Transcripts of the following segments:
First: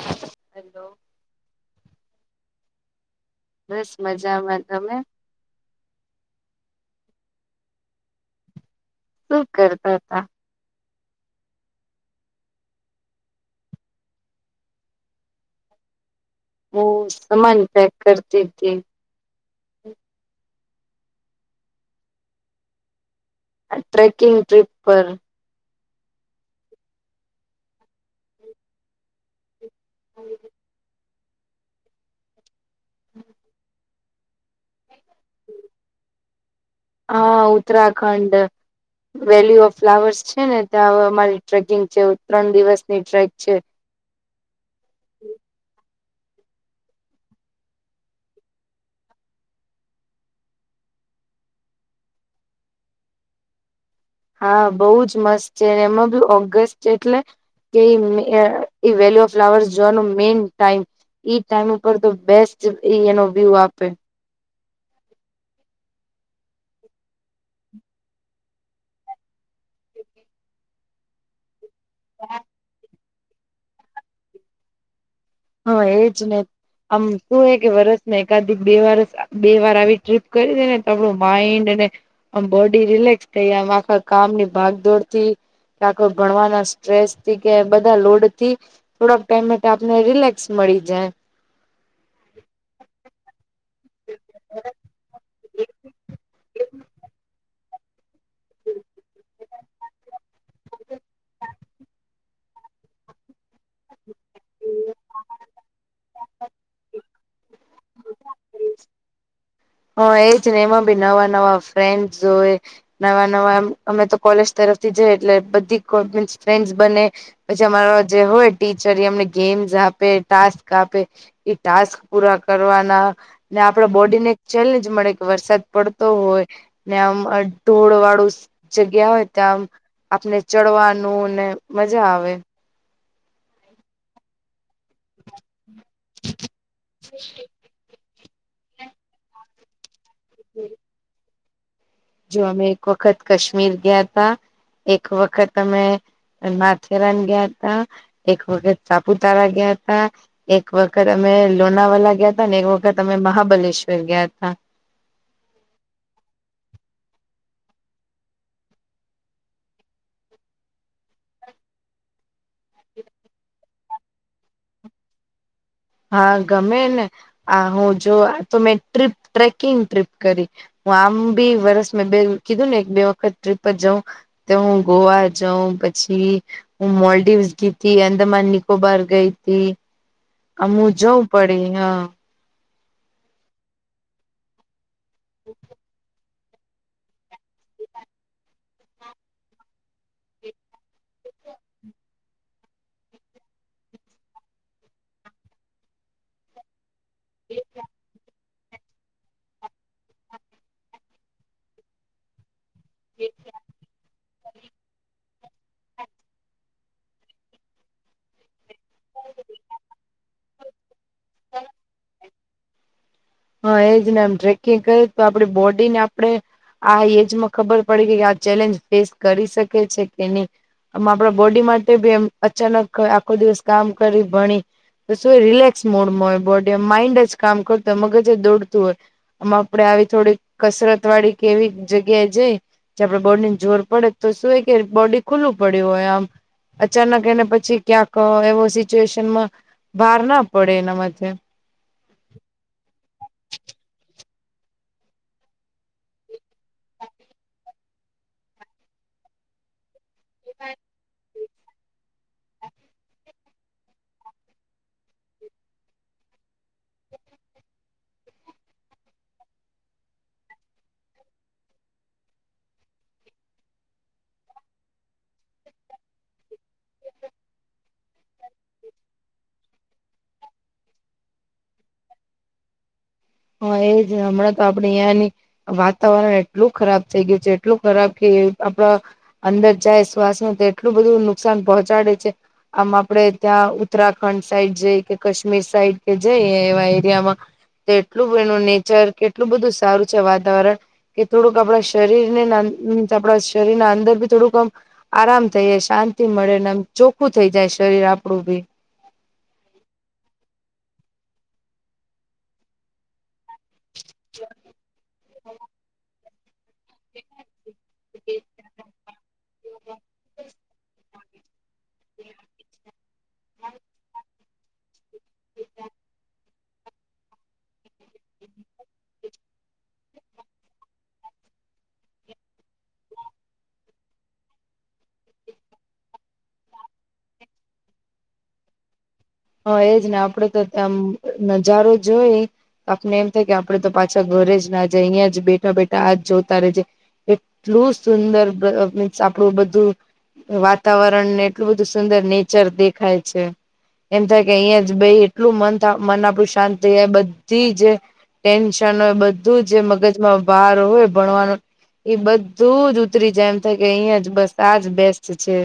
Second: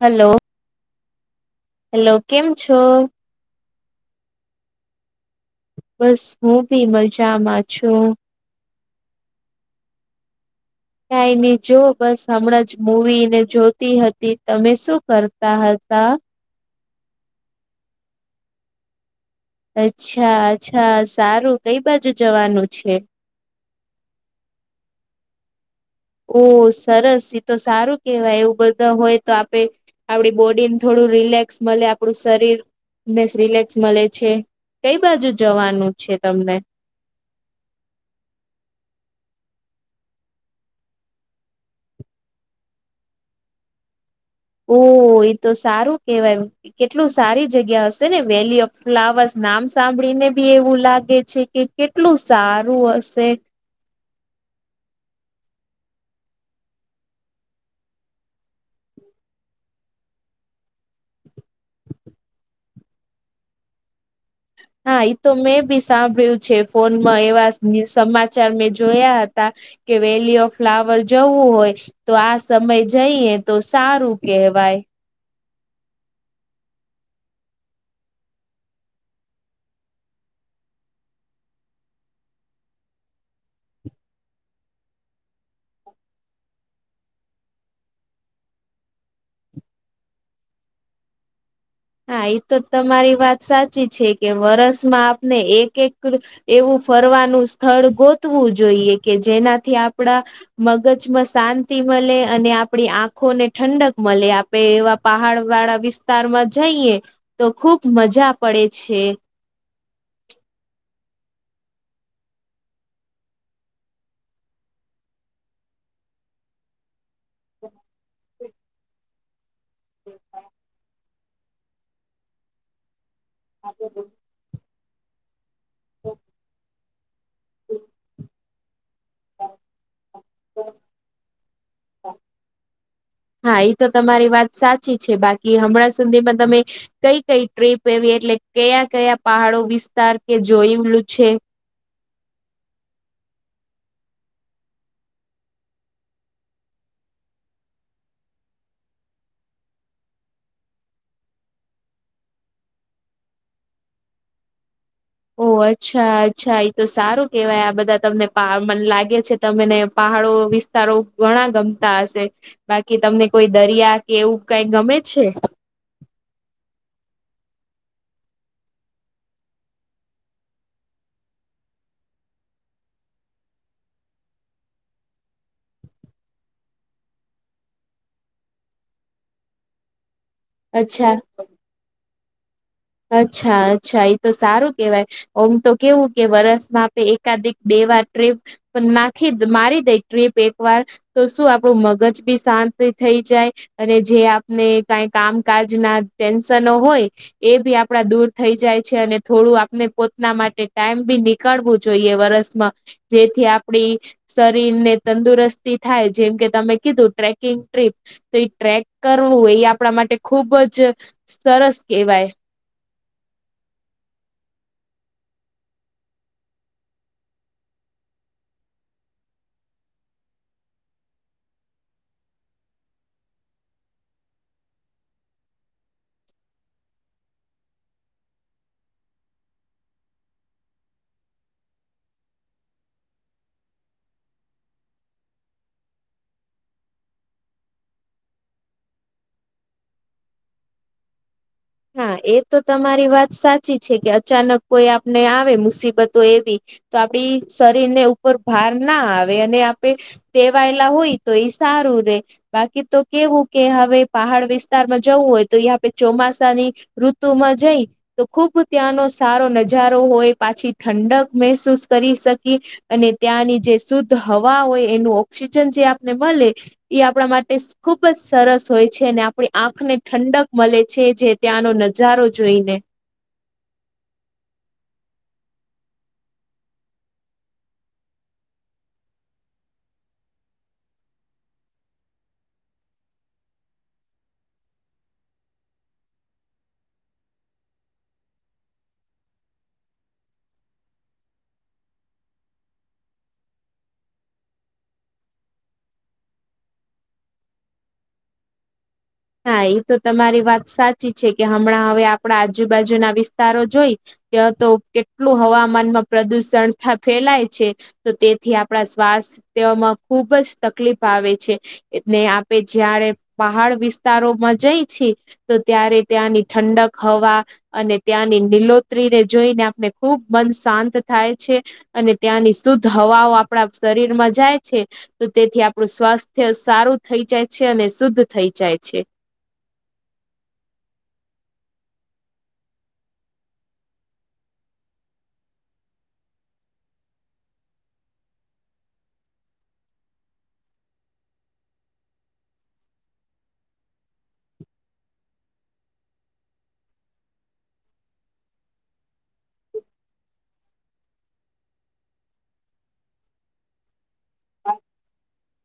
Hello, hello, hello કેમ છો? બસ મજામાં તમે, બસ હું બી મજામાં છું. શું કરતા હતા. કંઈ નહીં જો બસ હમણાં જ મુવી ને જોતી હતી તમે શું કરતા હતા. હુ સમાન પેક કરતી હતી. અચ્છા અચ્છા સારું કઈ બાજુ જવાનું છે. આ ટ્રેકિંગ ટ્રિપ પર, ઓહ સરસ એ તો સારું કેવાય એવું બધા હોય તો આપડે આપડી બોડીને થોડું, રિલેક્સ મળે આપણું શરીર રિલેક્સ મળે છે. કઈ બાજુ જવાનું છે તમને, અ ઉત્તરાખંડ, વેલ્યુ ઓફ ફ્લાવર્સ છે ને ત્યાં અમારી ટ્રેકિંગ છે ત્રણ દિવસની ટ્રેક છે. ઓહ એ તો સારું કેવાય. કેટલું સારી જગ્યા હશે ને વેલી ઓફ ફ્લાવર્સ નામ સાંભળીને બી એવું લાગે છે કે, કેટલું સારું હશે. હા બહુ જ મસ્ત છે એમાં બી ઓગસ્ટ છે એટલે, કે વેલ્યુ ઓફ ફ્લાવર્સ જોવાનું મેન ટાઈમ. ઈ ટાઈમ ઉપર તો બેસ્ટ ઇ એનો વ્યુ આપે. હા ઈતો મેં બી સાંભળ્યું છે ફોનમાં એવા સમાચાર મેં જોયા હતા. કે વેલી ઓફ ફ્લાવર જવું હોય. તો આ સમય જઈએ તો સારું કેહેવાય. હા એજ ને, આમ શુંહ કે વરસ મા એકાધ બે વરસ બે વાર આવી ટ્રીપ કરી દે ને તો આપણું માઈન્ડ અને, આમ બોડી રિલેક્સ થઈ આમ આખા કામની ભાગદોડથી. કા કો ભણવાના સ્ટ્રેસથી કે બધા લોડથી થોડાક ટાઈમ માટે આપને રિલેક્ ક્સ મળી જાય. હા ઈ તો તમારી વાત સાચી છે કે વરસમાં આપને એક એક એવું ફરવાનું સ્થળ ગો તવું જોઈએ કે જેનાથી આપણા મગજમાં શાંતિ મલે અને આપણી આ આંખોને ઠંડક મલે આપે એવા પહાડવાળા વિસ્તારમાં જઈએ તો ખૂબ મજા પડે છે. હ એજ ને એમાં બી નવાં નવાં ફ્રેન્ડ્સ હોય. નવાં-નવાં આમ અમે તો કોલેજ તરફથી જઇએ એટલે બધી કો મીન્સ ફ્રેન્ડસ બને. પછી અમારો જે હોય ટીચર એ અમને ગેમ્સ આપે, ટાસ્ક આપે. એ ટાસ્ક પૂરા કરવાના ને આપણા બોડીને એક ચેલેન્જ મળે કે વરસાદ પડતો હોય ને આમ અ ઢોળવાળું જગ્યા હોય ત્યાં આમ આપને ચડવાનું ને મજા આવે. હા ઈ તો તમારી વાત સાચ ચી છે બાકી હમણાં સુધીમાં તમે કઈ કઈ ટ્રીપ એવી એટલે કયા-કયા પહાડો વિસ્તાર કે જોયેલું છે? જો અમે એક વખત કશ્મીર ગ્યાતા, એક વખત અમે માથેરાન ગયા હતાં, એક વખત સાપુતારા ગયાં હતા. એક વખત અમે લોનાવાલા ગયાં તા ને એક વખત અમે મહાબલેશ્વર ગયાં તા. ઓ અચ્છા અચ્છા ઈ તો સારું કેવાય આ બધા તમને પા મને લાગે છે તમેને પહાડો વિ સ્તારો ઘણાં ગમતા હશે, બાકી તમને કોઈ દરિયા કે એવું કાઈ ગમે છે? હા ગમે ને આ હું જો આ તો મેં ટ્રીપ ટ્રેકિંગ ટ્રીપ કરી. હું આમ ભી વરસ મેં બે કીધું ને એક બે વખત ટ્રીપ પર જઉં. તો હું ગોવા જઉં પછી હ મોલ્ડીવસ ગીતિ, અંદમાન નિકોબાર ગઈતી. અમું અચ્છા જવું પડી હ. અચ્છા અચ્છા ઈ તો સારું કેવાય ઓમ તો કેવું કે વરસમાં આપે એકાદિક બે વાર ટ્રીપ પણ નાખી મારી દઈ ટ્રીપ એકવાર તો શું આપણું મગજ બી શાંતિ થઈ જાય. અને જે આપને કાઈ કામકાજના ટેન્શનો હોય એ ભી આપડા દૂર થઈ જાય છે અને થોડું આપણે પોતના માટે ટાઈમ બી નીકાળવું જોઈએ વરસમાં. જેથી આપડી શરીરને તંદુરસ્તી થાય જેમ કે તમે કીધું ટ્રેકિંગ ટ્રીપ. તો ઈ ટ્રેક કરવું એ આપણા માટે ખૂબ જ સરસ કહેવાય. હા એ જ ને એમ ટ્રેકિંગ કરી તો આપડી બોડીને આપણે આ એજ માં ખબર પડી કે કે આ ચેલેન્જ ફેસ કરી શકે છે કે નહીં. આમ આપણા બોડી માટે ભી એમ અચાનક આખો દિવસ કામ કરી ભણી તો શું એ રિલેક્સ મોડમાં હોય બોડી આમ માઈન્ડ જ કામ કરતું હોય મગજ જ દોડતું હોય. આમ આપડે આવી થોડીક કસરતવાળી કે એવી જગ્યાએ જઈ જયાં આપણા બોડીને જોર પડે તો શું કે બોડી ખુલ્લું પડ્યું હોય આમ. અચાનક એને પછી ક્યાંક એવો સિચ્યુએશનમાં ભાર ના પડે એનાં માથે. હા, એ તો તમારી વાત સાચી છે કે અચાનક કોઈ આપને આવે મુસીબતો એવી તો આપડી શરીરને ઉપર ભાર ના આવે અને આપે ટેવાયેલા હોય. તો ઈ સારું રે. બાકી તો કેવું કે હવે પહાડ વિસ્તારમાં જવું હોય તો ઈ આપે ચોમાસું ની ઋતુમાં જઈ તો ખૂબ ત્યાંનો સારો નજારો હોય, પાછી ઠંડક મહેસૂસ કરી શકી. અને ત્યાંની જે શુદ્ધ હવા હોય એનું ઓક્સિજન જે આપને મલે. એ આપણા માટે ખુબ જ સરસ હોય છે અને આપણી આંખને ઠંડક મળે છે જે. ત્યાંનો નજારો જોઈને. હા એજ હમણાં તો આપણે અયા ની. વાતાવરણ એટલું ખરાબ થઈ ગયું છે એટલું ખરાબ કે આપડા. અંદર જાય શ્વાસમાં તો એટલું બધું નુકસાન પહોંચાડે છે. આમ આપડે ત્યાં ઉત્તરાખંડ સાઈડ જઈ કે કાશ્મીર સાઈડ કે જઈ એવા એરિયામાં કેટલું એનું નેચર કેટલું બધું સારું છે વાતાવરણ. કે થોડુંક આપણા શરીરને આપડા શરીર ના અંદર ભી થોડુંક આમ. આરામ થઈ શાંતિ મળે નેમ ચોખ્ખું થઈ જાય શરીર આપડું બી. હા એ તો તમારી વાત સાચી છે કે હમણાં હવે આપણા આજુબાજુના વિસ્તારો જોઈ. ત્યા તો કેટલું હવામાનમાં પ્રદુષણ. ફેલાય છે તો તેથી આપણા સ્વાસ્થવામાં ખુબ જ તકલીફ. આવે છે એને આપે જયારે પહાડ વિસ્તારોમાં જઈ છી. તો ત્યારે ત્યાંની ઠંડક હવા. અને ત્યાંની નીલોતરીને જોઈને આપને ખુબ મન શાંત થાય છે. અને ત્યાંની શુદ્ધ હવાઓ આપણા શરીર માં જાય છે. તો તેથી આપણું સ્વાસ્થ્ય સારું થઈ જાય છે અને શુદ્ધ થઈ જાય છે. હા એજ ને આપડે તો ત્યાં નજારો જોઈ. આપને એમ થાય કે આપડે તો પાછા ઘરે જ ના જાય અહીં જ બેઠા બેઠા આ જ જોતા રે જે. એટલું સુંદર મીન્સ આપણું બધું. વાતાવરણ ને એટલું બધું સુંદર નેચર દેખાય છે. એમ થાય કે અહીયાં જ ભાઈ એટલું મન મન આપણું શાંત થાય બધી જ. ટેન્શન હોય બધું જ મગજમાં બાર હોય ભણવાનો. એ બધું જ ઉતરી જાય એમ થાય કે અહીયાં જ બસ આજ બેસ્ટ છે.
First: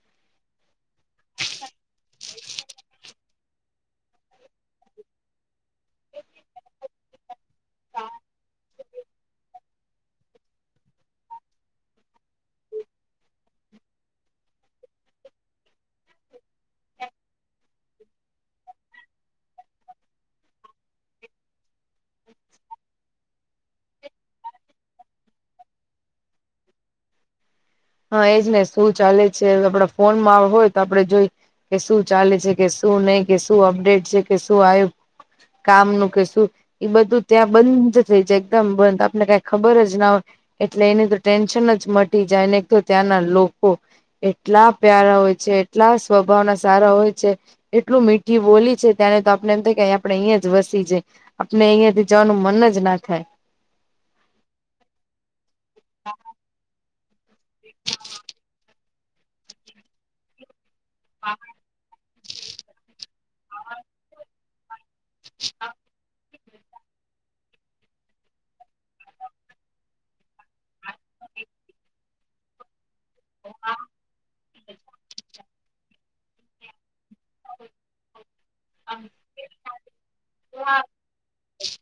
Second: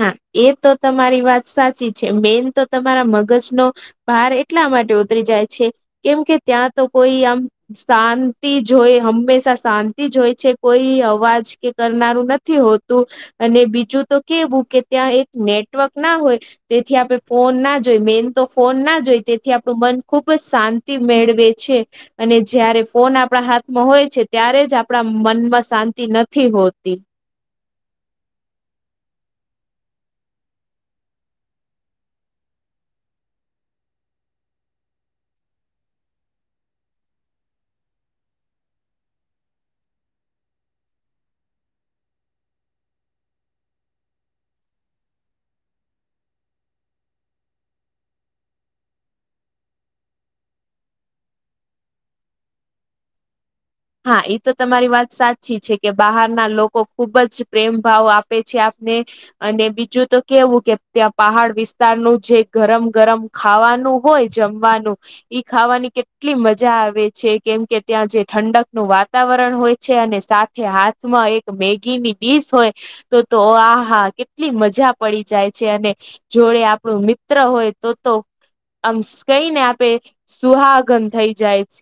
હા એ તો તમારી વાત સાચી છે મેન તો તમારા મગજનો. બહાર એટલા માટે ઉતરી જાય છે કેમ કે ત્યાં તો કોઈ આમ. શાંતિ જોય હંમેશા શાંતિ જોય છે કોઈ અવાજ કે કરનારું નથી. હોતું અને બીજું તો કેવું કે ત્યાં એક નેટવર્ક ના હોય. તેથી આપણે ફોન ના જોઈ મેન તો ફોન ના જોઈ તેથી આપણું મન ખૂબ જ શાંતિ મેળવે છે. અને જયારે ફોન આપણા હાથમાં હોય છે ત્યારે જ આપણા મનમાં શાંતિ નથી હોતી. હા એજ ને શું ચાલે છે આપડા ફોનમાં હોય તો આપડે જોઈએ. કે શું ચાલે છે કે શું નહી કે શું અપડેટ છે કે શું આયુ. કામ નુ કઈ શું. એ બધું ત્યાં બંધ થઈ જાય એકદમ બંધ આપને કઈ ખબર જ ના હોય. એટલે એની તો ટેન્શન જ મટી જાય ને તો ત્યાંના લોકો. એટલા પ્યારા હોય છે, એટલા સ્વભાવના સારા હોય છે. એટલું મીઠી બોલી છે, ત્યારે તો આપને એમ થાય કે આપડે અહીંયા જ વસી જઈએ, આપણે અહિયાં થી જવાનું મન જ ના થાય. હા એ તો તમારી વાત સાચી છે કે બહારના લોકો ખુબ જ પ્રેમ ભાવ આપે છે. ને અને બીજું તો કેવું કે ત્યાં પહાડ વિસ્તારનું જે, ગરમ ગરમ ખાવાનું હોય જમવાનું ઈ ખાવાની કેટલી, એટલી મજા આવે છે કેમ કે ત્યાં જે ઠંડક, નું વાતાવરણ હોય છે, અને સાથે હાથમાં એક મેગીની ડીશ હોય. તો તો આહા કેટલી મજા પડી જાય છે અને, જોડે આપણું મિત્ર હોય તો તો આમ કઈને આપે સુહાગન થઈ જાય છે.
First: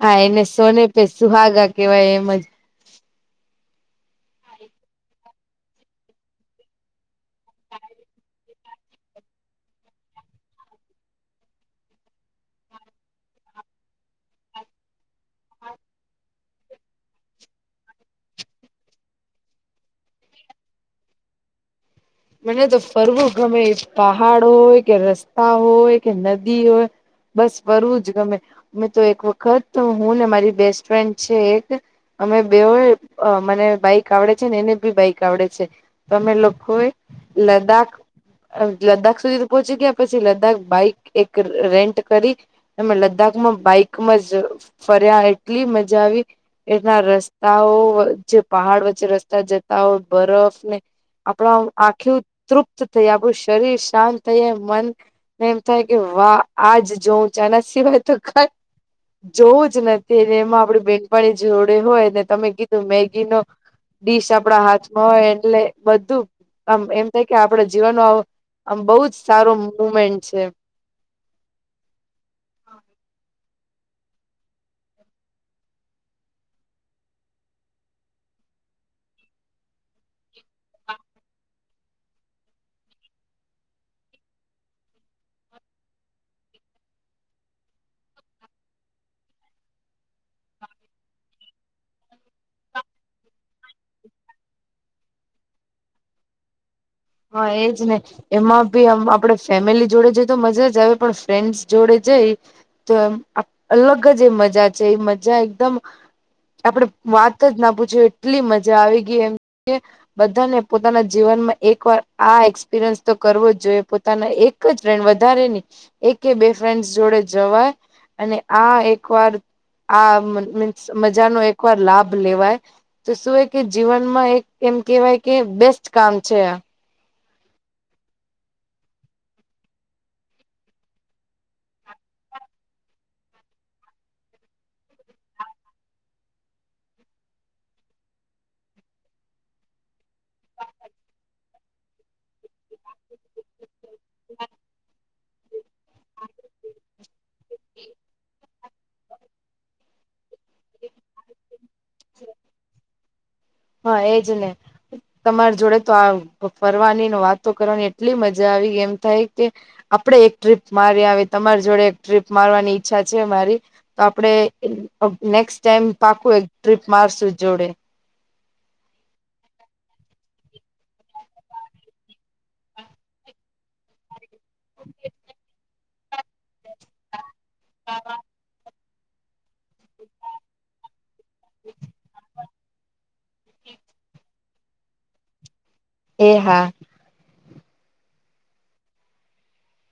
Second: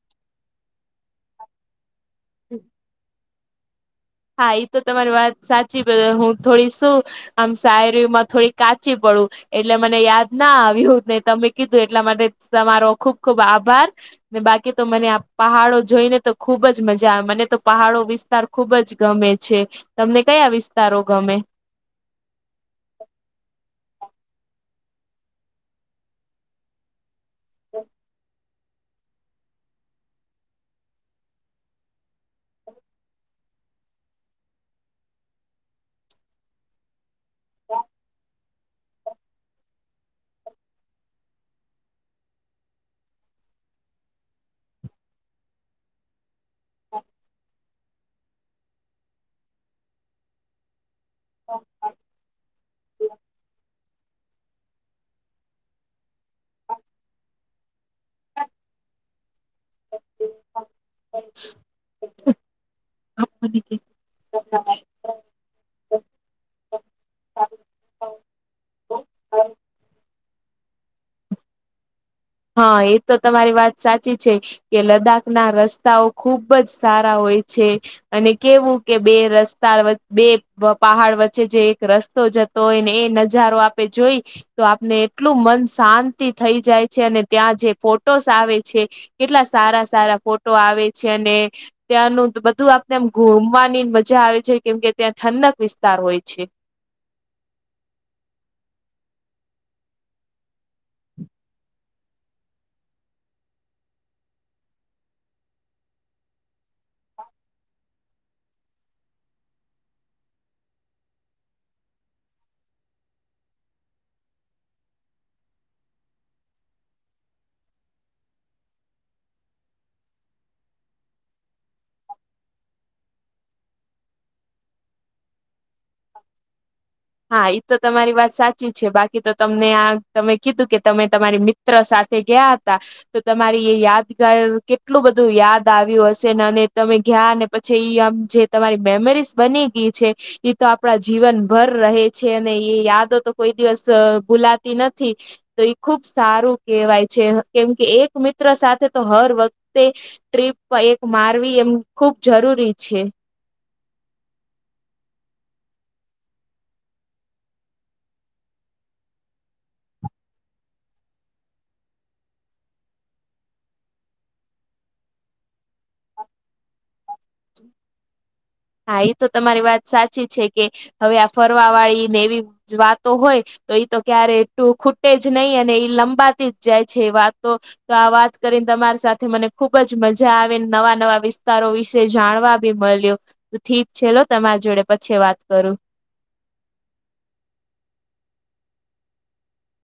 હા એને સોને પે સુહાગા કેવાય એમ જ, - [inaudible] હા એ તો તમારી વાત સાચી હું થોડી શું? આમ શાયરીમાં થોડી કાચી પડું. એટલે મને યાદ ના આવ્યું ને તમે કીધું એટલા માટે તમારો ખુબ ખુબ આભાર. ને બાકી તો મને આ પહાડો જોઈ ને તો ખુબ જ મજા આવે મને તો પહાડો વિસ્તાર ખુબ જ ગમે છે. તમને કયા વિસ્તારો ગમે? મને તો ફરવું ગમે. પહાડો કે રસ્તાઓ કે નદીઓ બસ ફરવું જ ગમે. મેં તો એક વખત હું ને મારી બેસ્ટ ફ્રેન્ડ છે એક અમે બે મને બાઈક આવડે છે ને એને બી બાઈક આવડે છે. તો અમે લોકો લદ્દાખ લદ્દાખ સુધી પહોચી તો ગયા પછી લદ્દાખ બાઈક એક રેન્ટ કરી એમાં લદ્દાખમાં બાઈકમાં જ ફર્યા એટલી મજા આવી. એ લોકો ના રસ્તાઓ જે પહાડ વચ્ચે રસ્તા જતા હોય બરફ ને આપણું આંખ્યું તૃપ્ત થઈ. આપણું શરીર શાંત થઈ ને મન ને એમ થાય કે વાહ આજ જોઉં આ ના સિવાય તો કય જોવું જ નથી ને એમાં આપડી બેનપણી જોડે હોય ને તમે કીધું મેગી નો ડીશ આપડા હાથમાં હોય એટલે બધું આમ એમ થાય કે આપડો જીવન નો આમ બો જ સારો મુમેન્ટ છે. હા એ તો તમારી વાત સાચી છે. કે લદ્દાખ ના રસ્તાઓ ખુબ જ સારા હોય છે. અને કેવું કે બે રસ્તા વચ્ બે પહાડ વચ્ચે જે એક રસ્તો જતો જતો હોય ને એને એ નજારો આપે જોઈ તો આપને એટલું મન શાંતિ થઈ જાય. છે અને ત્યાં જે ફોટોસ આવે છે કેટલા સારા સારા ફોટો આવે છે અને ત્યાંનું બધું આપને એમ ઘુમવાની મજા આવે છે, કેમકે ત્યાં ઠંડક વિસ્તાર હોય છે. હા એજ ને. એમાં ભી આમ આપડે ફેમિલી જોડે જઈ તો મજા જ આવે પણ ફ્રેન્ડસ જોડે જઈ તો એમ અલગ જ મજા છે એ મજા એકદમ આપડે વાત જ ના પૂછ્યું એટલી મજા આવી ગઈ એમ કે બધાને પોતાના જીવનમાં એક વાર આ એક્સપિરિયન્સ તો કરવો જ જોઈએ પોતાના એક જ ટાઈમ વધારેની, એક કે બે ફ્રેન્ડસ જોડે જવા અને આ એકવાર આ મ મીન્સ મજાનો એકવાર લાભ લેવાય. તો શું એ કે જીવનમાં એક એમ કેહેવાય કે બેસ્ટ કામ છે આ. હા ઈ તો તમારી વાત સાચી છે. બાકી તો તમને આ તમે કીધું કે તમે તમારી બેસ મિત્ર સાથે ગયા હતા. તો તમારી એ યાદગાર કેટલું બધું યાદ આવ્યું હશે ને અને તમે ત્યાં પછી આમ જે તમારી મેમરીઝ બની ગઈ છે ઈ તો આપણા જીવન ભર રહે છે અને ઈ યાદો તો કોઈ દિવસ ભુલાતી નથી. તો ઈ ખુબ સારુ કહેવાય છે કેમ કે એક મિત્ર સાથે તો હર વખતે ટ્રીપ તો એક મારવી એમ ખુબ જરૂરી છે. હા એજ ને. તમારી જોડે તો આ ફરવાની ને, વાતો કરવાની એટલી મજા આવી એમ થાય કે આપણે એક ટ્રીપ મારી આવિયે તમારી જોડે એક ટ્રીપ મારવાની ઈચ્છા છે મારી. તો આપડે નેક્સ્ટ ટાઈમ પાકુ એક ટ્રીપ મારશુ. હા ઈ તો તમારી વાત સાચી છે કે હવે આ ફરવા વાળી અને એવી વાતો હોય તો એ તો ક્યારે ખૂટે જ નય અને ઈ લંબાતી જાય છે વાતો તો તો આ વાત કરીને તમારી સાથે મને ખુબ જ મજા આવે અને નવા નવા વિસ વીસતારો વિસે જાણવા બી મળ્યો. ઠીક છે લો તમારા જોડે પછી વાત કરુ. એ હા.